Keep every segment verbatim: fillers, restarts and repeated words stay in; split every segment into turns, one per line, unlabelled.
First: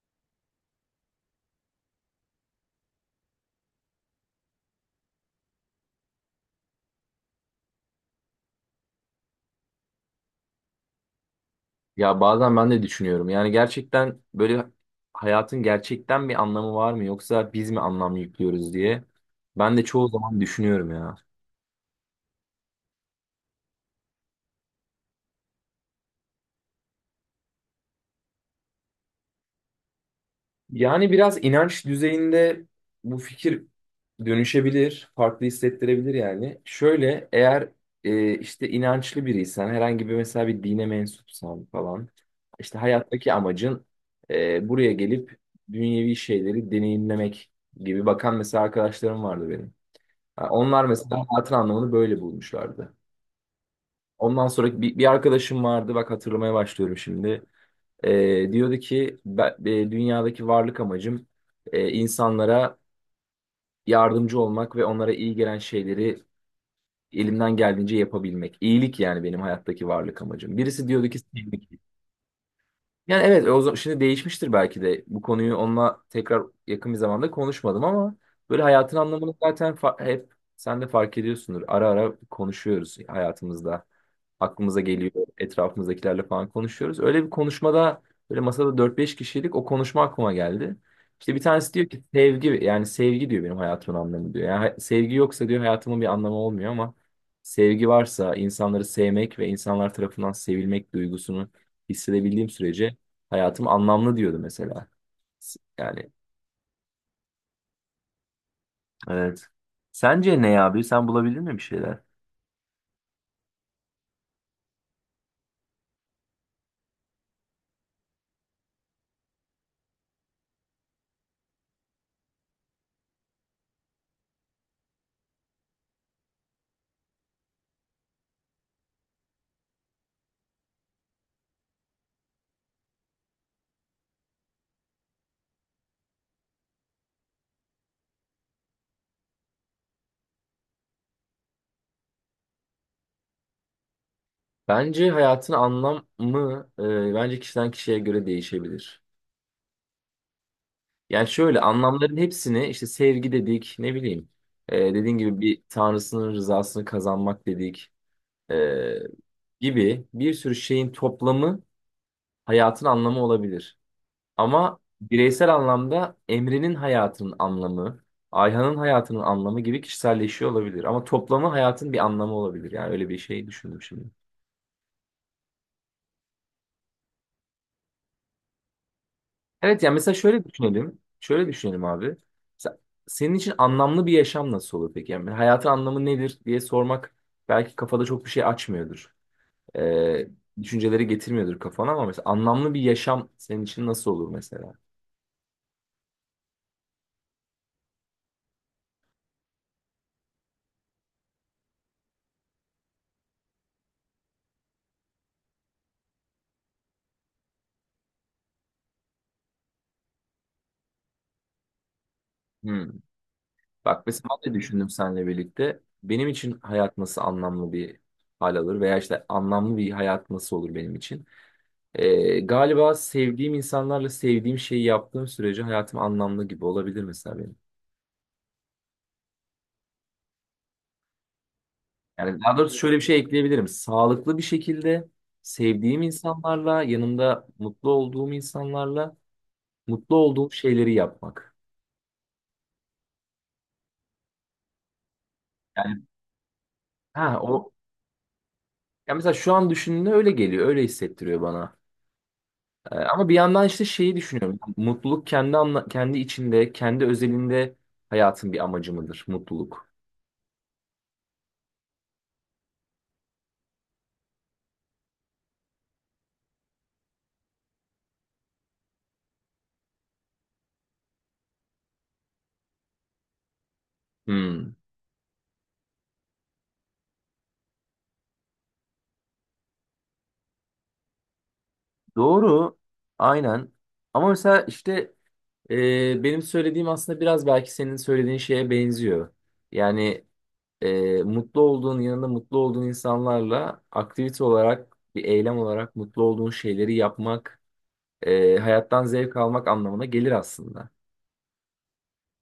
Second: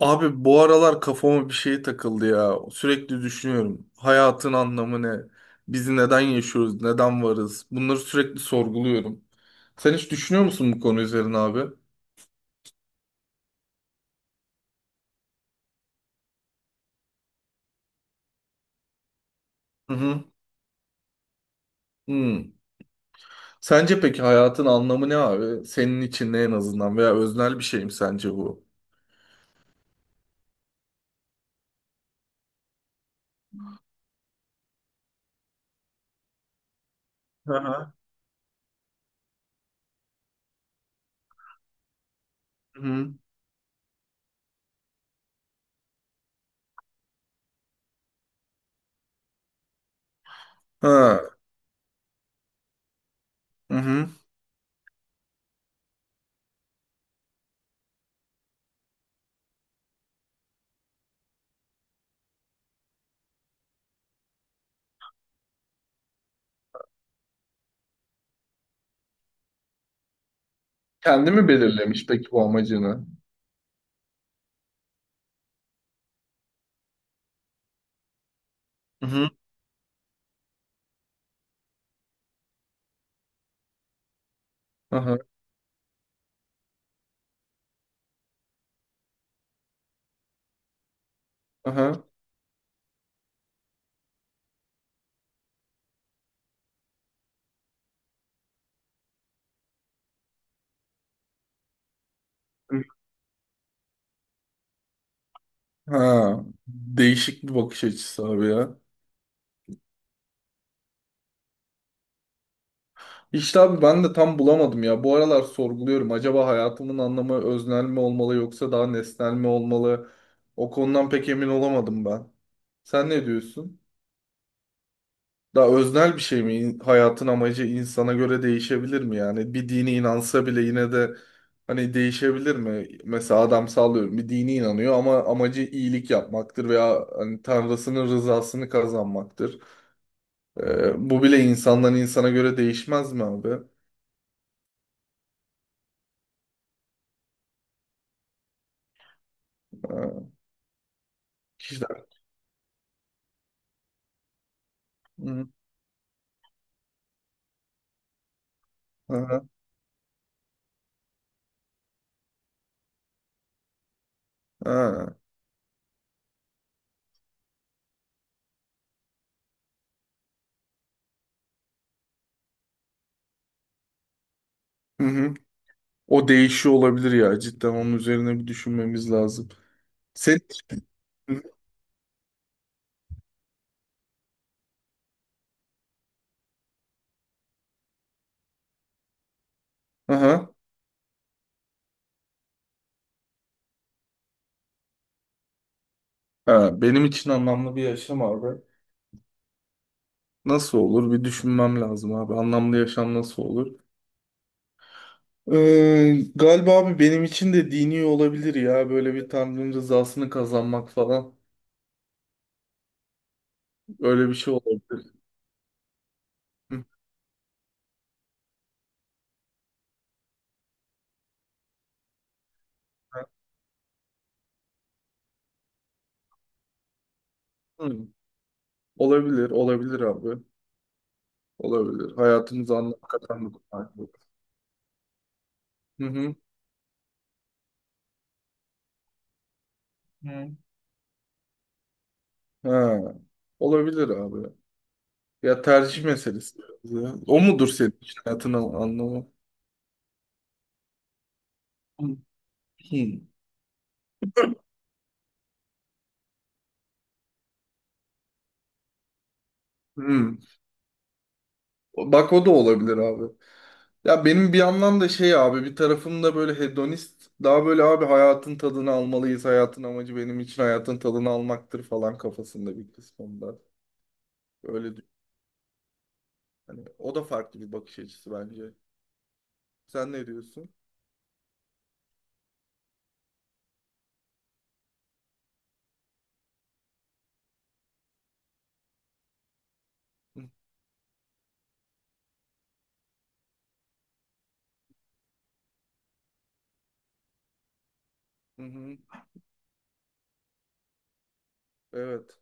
Abi bu aralar kafama bir şey takıldı ya. Sürekli düşünüyorum. Hayatın anlamı ne? Biz neden yaşıyoruz? Neden varız? Bunları sürekli sorguluyorum. Sen hiç düşünüyor musun bu konu üzerine abi?
Ya bazen ben de düşünüyorum. Yani gerçekten böyle hayatın gerçekten bir anlamı var mı yoksa biz mi anlam yüklüyoruz diye. Ben de
Hı
çoğu
hı.
zaman düşünüyorum ya.
Hmm. Sence peki hayatın anlamı ne abi? Senin için ne en azından veya öznel bir şey mi sence bu?
Yani biraz inanç düzeyinde bu fikir dönüşebilir, farklı hissettirebilir yani. Şöyle
Hı
eğer
hı.
e, işte inançlı biriysen, herhangi bir mesela bir dine mensupsan falan, işte
Hı hı.
hayattaki amacın e, buraya gelip dünyevi şeyleri deneyimlemek gibi bakan mesela arkadaşlarım vardı benim. Ha, onlar mesela
Ha.
hayatın anlamını böyle bulmuşlardı.
Hı hı.
Ondan sonra bir, bir arkadaşım vardı bak hatırlamaya başlıyorum şimdi. Ee, diyordu ki ben, e, dünyadaki varlık amacım e, insanlara yardımcı olmak ve onlara iyi gelen şeyleri elimden geldiğince yapabilmek. İyilik yani benim hayattaki varlık amacım. Birisi diyordu ki
Kendi mi
sevmek.
belirlemiş peki bu amacını?
Yani evet o zaman şimdi değişmiştir belki de. Bu konuyu onunla tekrar yakın bir zamanda konuşmadım ama böyle hayatın
Hı hı.
anlamını zaten fa- hep sen de fark ediyorsundur. Ara ara konuşuyoruz hayatımızda. Aklımıza
Hı
geliyor,
hı.
etrafımızdakilerle falan konuşuyoruz. Öyle bir konuşmada böyle masada dört beş kişilik o konuşma aklıma geldi. İşte bir
Hı
tanesi diyor ki
hı.
sevgi, yani sevgi diyor benim hayatımın anlamı diyor. Yani ha- sevgi yoksa diyor hayatımın bir anlamı olmuyor ama sevgi varsa insanları sevmek ve insanlar tarafından sevilmek duygusunu hissedebildiğim sürece hayatım anlamlı diyordu mesela. S- Yani
Ha. Değişik bir bakış açısı abi ya.
evet. Sence ne abi? Sen bulabildin mi bir şeyler?
İşte abi ben de tam bulamadım ya. Bu aralar sorguluyorum. Acaba hayatımın anlamı öznel mi olmalı yoksa daha nesnel mi olmalı? O konudan pek emin olamadım ben. Sen ne diyorsun? Daha öznel bir şey mi? İn- Hayatın amacı insana göre değişebilir mi yani? Bir dini inansa bile yine de hani değişebilir mi? Mesela adam sallıyorum bir dini inanıyor ama amacı iyilik yapmaktır veya hani Tanrısının rızasını kazanmaktır. Ee, bu bile insandan insana göre değişmez mi abi?
Bence hayatın anlamı, e, bence kişiden kişiye göre değişebilir.
Ee,
Yani şöyle
Kişiler.
anlamların hepsini işte sevgi dedik, ne bileyim, e, dediğin gibi bir tanrısının rızasını kazanmak dedik, e,
Aha,
gibi bir sürü şeyin toplamı hayatın anlamı olabilir. Ama
ha.
bireysel anlamda Emre'nin hayatının anlamı, Ayhan'ın hayatının anlamı gibi kişiselleşiyor olabilir. Ama toplamı hayatın bir anlamı olabilir. Yani öyle bir şey düşündüm şimdi.
Hı hı. O değişiyor olabilir ya. Cidden onun üzerine bir düşünmemiz lazım.
Evet yani mesela
sen
şöyle düşünelim. Şöyle düşünelim abi. Mesela senin için anlamlı bir yaşam nasıl olur peki? Yani hayatın anlamı nedir diye sormak belki kafada çok bir şey açmıyordur. Ee,
aha.
düşünceleri getirmiyordur kafana ama mesela anlamlı bir yaşam senin için nasıl olur mesela?
Ha, benim için anlamlı bir yaşam abi. Nasıl olur? Bir düşünmem lazım abi. Anlamlı yaşam nasıl olur? Ee, galiba abi benim için de dini olabilir ya. Böyle bir Tanrı'nın rızasını kazanmak falan.
Hmm. Bak mesela
Öyle bir
ben
şey
de düşündüm
olabilir.
seninle birlikte. Benim için
Hı.
hayat nasıl anlamlı bir hal alır veya işte anlamlı bir hayat nasıl olur benim için. Ee, galiba sevdiğim insanlarla sevdiğim şeyi yaptığım sürece hayatım anlamlı gibi olabilir mesela benim.
Hı. Olabilir, olabilir abi. Olabilir.
Yani daha
Hayatımıza
doğrusu şöyle bir
anlam
şey
katan bir
ekleyebilirim.
konu.
Sağlıklı bir şekilde sevdiğim
Hı hı.
insanlarla, yanımda mutlu olduğum insanlarla mutlu olduğum
Hı.
şeyleri yapmak.
Ha, olabilir abi. Ya tercih
Yani
meselesi. biraz ya.
ha
O mudur
o,
senin için hayatın an-
ya
anlamı?
mesela şu an düşündüğümde öyle geliyor, öyle hissettiriyor bana. Ee,
Hmm.
Ama bir yandan işte şeyi düşünüyorum. Mutluluk kendi anla- kendi içinde, kendi özelinde hayatın bir amacı mıdır mutluluk?
Hmm. Bak o da olabilir abi. Ya benim bir yandan da şey abi, bir tarafım da böyle hedonist. Daha böyle abi hayatın tadını almalıyız. Hayatın amacı benim için hayatın tadını almaktır falan kafasında bir kısmında.
Hmm.
Öyle düşün. Hani o da farklı bir bakış açısı bence. Sen ne diyorsun?
Doğru. Aynen. Ama mesela işte e, benim söylediğim aslında biraz belki senin söylediğin şeye benziyor. Yani
Hı
e, mutlu olduğun yanında mutlu olduğun insanlarla aktivite olarak bir eylem olarak mutlu olduğun şeyleri yapmak, e,
hı. Hı.
hayattan zevk almak anlamına gelir aslında.
Evet.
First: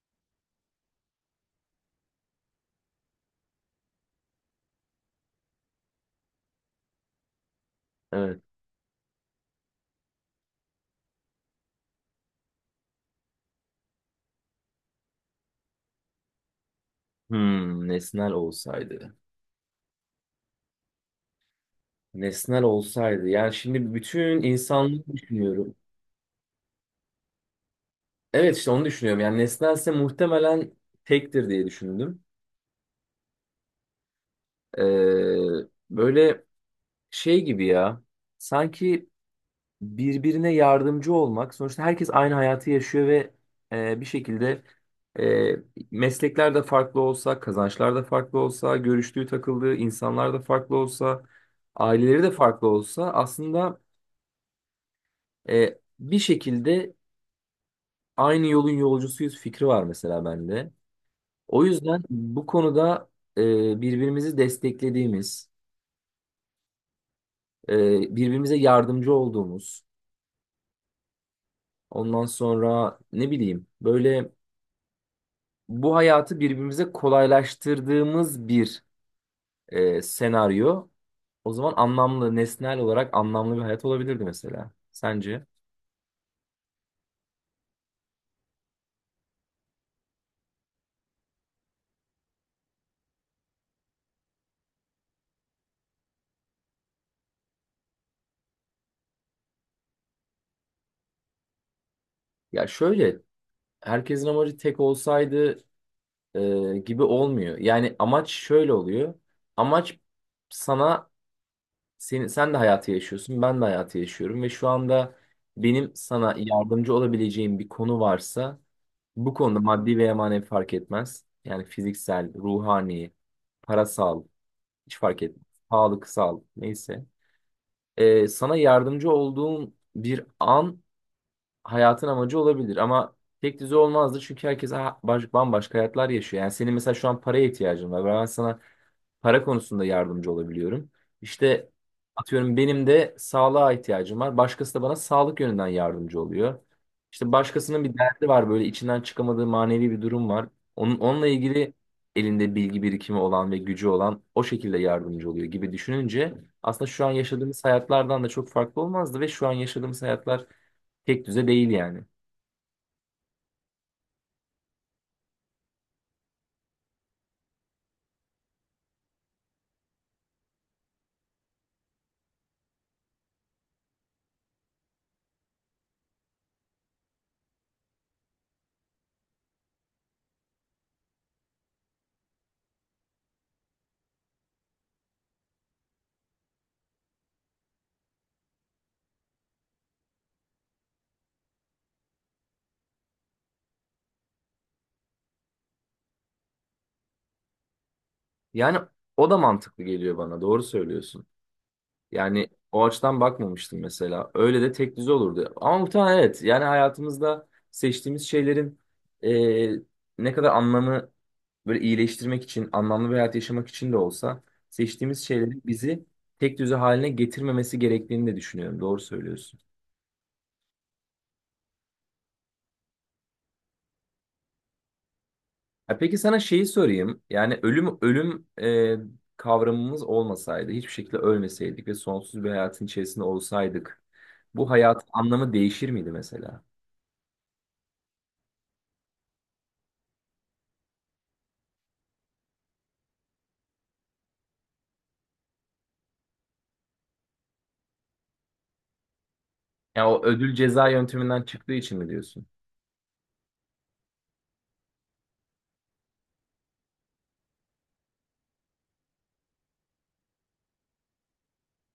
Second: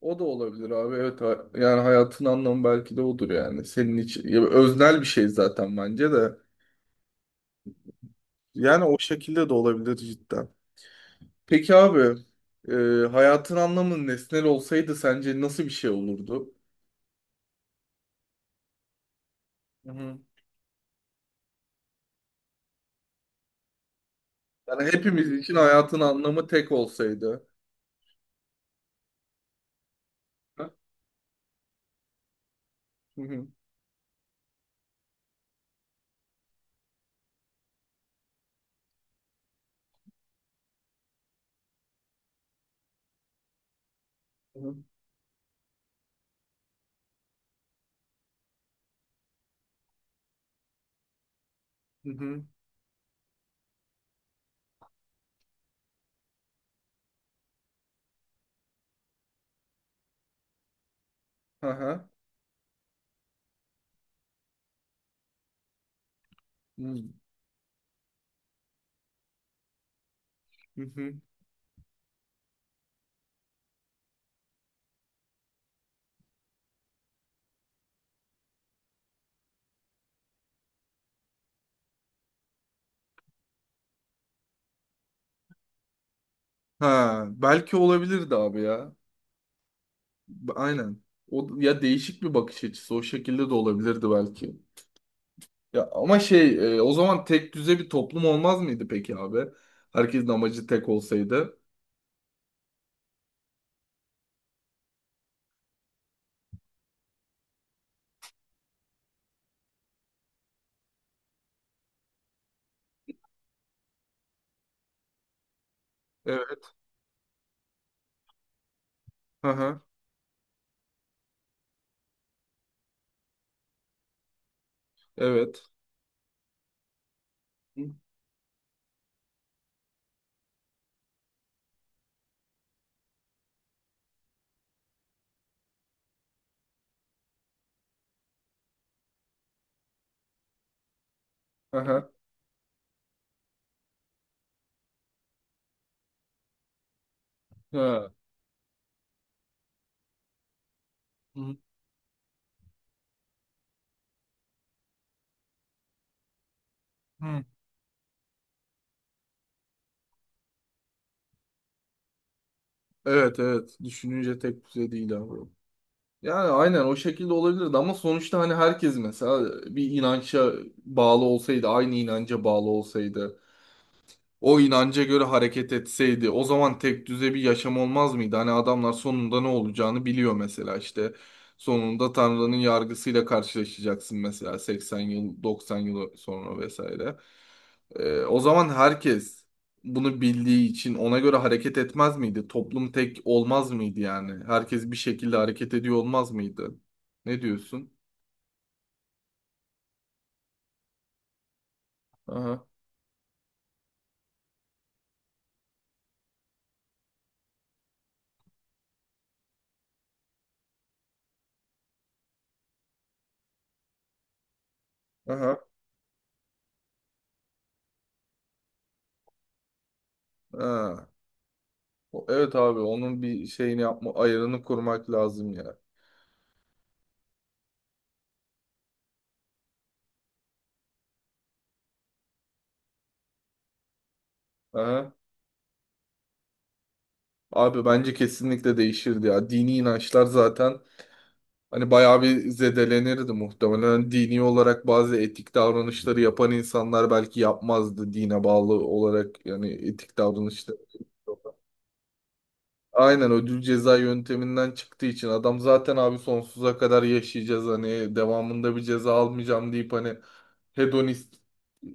O da olabilir abi. Evet, ha- yani hayatın anlamı belki de odur yani. Senin için ya öznel bir şey zaten bence de.
Evet.
Yani o şekilde de olabilir cidden. Peki abi, e, hayatın anlamı nesnel olsaydı sence nasıl bir şey olurdu?
Hmm, nesnel olsaydı.
Hı hı.
Nesnel olsaydı. Yani şimdi bütün
Yani
insanlığı
hepimiz için
düşünüyorum.
hayatın anlamı tek olsaydı.
Evet işte onu düşünüyorum. Yani nesnelse
Ha?
muhtemelen tektir diye düşündüm.
Hı hı.
Ee, böyle şey gibi ya. Sanki birbirine yardımcı olmak. Sonuçta herkes aynı hayatı yaşıyor ve e, bir
Hı
şekilde
hı.
e, meslekler de farklı olsa, kazançlar da farklı olsa, görüştüğü takıldığı insanlar da farklı olsa,
Hı
aileleri de
hı.
farklı olsa aslında e, bir şekilde aynı yolun yolcusuyuz fikri var mesela bende. O yüzden
Aha.
bu konuda e, birbirimizi desteklediğimiz,
Hı
e, birbirimize yardımcı olduğumuz,
hı.
ondan sonra ne bileyim böyle bu hayatı birbirimize kolaylaştırdığımız bir e, senaryo. O zaman anlamlı, nesnel olarak anlamlı bir hayat olabilirdi mesela. Sence?
Ha, belki olabilirdi abi ya. B- Aynen. O ya, değişik bir bakış açısı, o şekilde de olabilirdi belki. Ya ama şey, e, o zaman tek düze bir toplum olmaz mıydı peki abi? Herkesin amacı tek olsaydı.
Ya şöyle, herkesin amacı tek olsaydı e, gibi olmuyor. Yani amaç şöyle oluyor. Amaç sana senin, sen de hayatı yaşıyorsun, ben de hayatı yaşıyorum ve şu anda benim sana
Evet.
yardımcı olabileceğim bir konu varsa bu
Hı
konuda
hı.
maddi veya manevi fark etmez. Yani fiziksel, ruhani, parasal hiç fark etmez.
Evet.
Sağlıksal neyse. Ee, sana yardımcı olduğum bir an hayatın amacı olabilir ama tek düze olmazdı çünkü herkes ha- baş- bambaşka hayatlar yaşıyor. Yani senin mesela şu an paraya ihtiyacın var. Ben sana para konusunda yardımcı olabiliyorum. İşte
Aha.
atıyorum benim de sağlığa ihtiyacım var. Başkası da bana sağlık yönünden yardımcı oluyor. İşte başkasının bir
Ha.
derdi var, böyle içinden çıkamadığı manevi bir durum var. Onun, onunla
Hı.
ilgili elinde bilgi birikimi olan ve gücü olan o şekilde yardımcı oluyor gibi düşününce aslında şu an
Hı.
yaşadığımız hayatlardan da çok farklı olmazdı ve şu an yaşadığımız hayatlar tek düze değil yani.
Evet, evet. Düşününce tek düze değil abi. Yani aynen o şekilde olabilirdi ama sonuçta hani herkes mesela bir inanca bağlı olsaydı, aynı inanca bağlı olsaydı, o inanca göre hareket etseydi o zaman tek düze bir yaşam olmaz mıydı? Hani adamlar sonunda ne olacağını biliyor mesela işte. Sonunda Tanrı'nın yargısıyla karşılaşacaksın mesela seksen yıl, doksan yıl sonra vesaire. Ee, o zaman herkes bunu bildiği için ona göre hareket etmez miydi? Toplum tek olmaz mıydı yani? Herkes bir şekilde hareket ediyor olmaz mıydı? Ne diyorsun?
Yani o da mantıklı geliyor bana, doğru söylüyorsun. Yani
Aha,
o açıdan bakmamıştım mesela. Öyle de tek düze olurdu. Ama muhtemelen evet. Yani hayatımızda seçtiğimiz şeylerin eee, ne kadar anlamı böyle iyileştirmek için, anlamlı bir hayat yaşamak için de olsa seçtiğimiz şeylerin
aha,
bizi tek düze haline getirmemesi gerektiğini de düşünüyorum. Doğru söylüyorsun.
aha. O- Evet abi, onun bir şeyini yapma, ayarını kurmak lazım ya.
Ha, peki sana şeyi sorayım. Yani ölüm ölüm eee, kavramımız olmasaydı, hiçbir şekilde ölmeseydik ve sonsuz bir hayatın içerisinde olsaydık, bu hayatın
Aha.
anlamı değişir miydi mesela?
Abi bence kesinlikle değişirdi ya. Dini inançlar zaten hani bayağı bir zedelenirdi muhtemelen. Hani dini olarak bazı etik davranışları yapan insanlar belki yapmazdı dine bağlı olarak, yani
Ya
etik
o ödül
davranışları.
ceza yönteminden çıktığı için mi diyorsun?
Aynen, ödül ceza yönteminden çıktığı için adam zaten abi sonsuza kadar yaşayacağız, hani devamında bir ceza almayacağım deyip hani hedonist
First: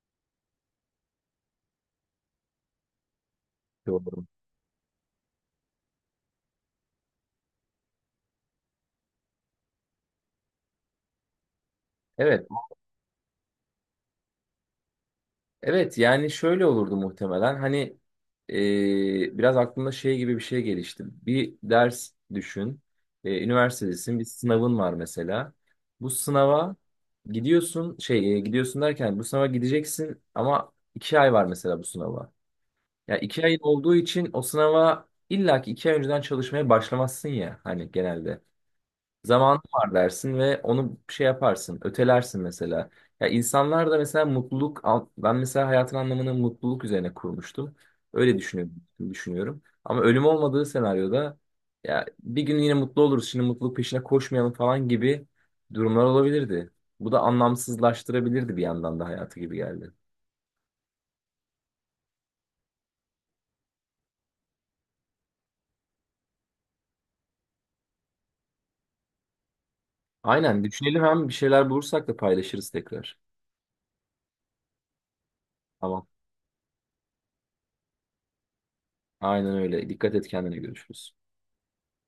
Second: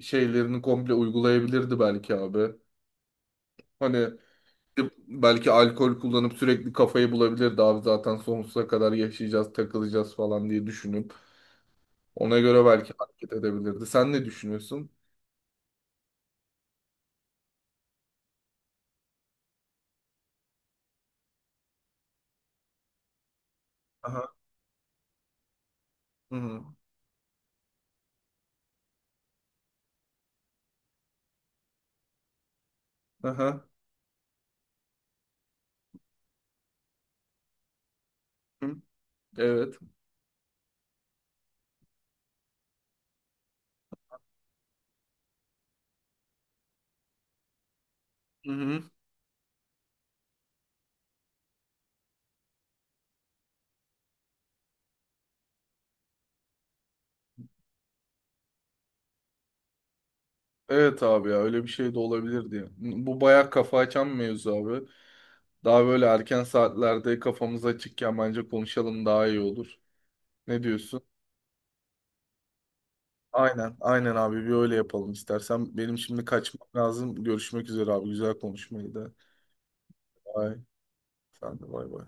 şeylerini komple uygulayabilirdi belki abi. Hani
Doğru.
belki alkol kullanıp sürekli kafayı bulabilirdi abi, zaten sonsuza kadar yaşayacağız, takılacağız falan diye düşünüp. Ona
Evet.
göre belki hareket edebilirdi. Sen ne düşünüyorsun?
Evet yani şöyle olurdu muhtemelen. Hani e, biraz aklımda şey gibi bir şey gelişti. Bir ders düşün. E, üniversitedesin. Bir
Aha.
sınavın var mesela. Bu
Hı hı.
sınava gidiyorsun şey e, gidiyorsun derken bu sınava gideceksin ama iki ay var mesela bu sınava. Ya iki ayın
Aha.
olduğu için o sınava illaki iki ay önceden çalışmaya başlamazsın ya hani genelde.
Hı.
Zamanın
Evet.
var dersin ve onu şey yaparsın, ötelersin mesela. Ya insanlar da mesela mutluluk, al- ben mesela hayatın anlamını mutluluk üzerine kurmuştum. Öyle
Hı
düşünüyorum,
hı.
düşünüyorum. Ama ölüm olmadığı senaryoda ya bir gün yine mutlu oluruz, şimdi mutluluk peşine koşmayalım falan gibi durumlar olabilirdi. Bu da anlamsızlaştırabilirdi bir yandan da hayatı gibi geldi.
Evet abi ya, öyle bir şey de olabilir diye. Bu bayağı kafa açan bir mevzu abi. Daha böyle erken saatlerde kafamız açıkken bence konuşalım, daha iyi olur. Ne
Aynen
diyorsun?
düşünelim, hem bir şeyler bulursak da paylaşırız tekrar.
Aynen, aynen abi, bir öyle yapalım istersen. Benim
Tamam.
şimdi kaçmam lazım. Görüşmek üzere abi. Güzel konuşmaydı.
Aynen öyle. Dikkat et kendine,
Bye.
görüşürüz.
Sen de bay bay.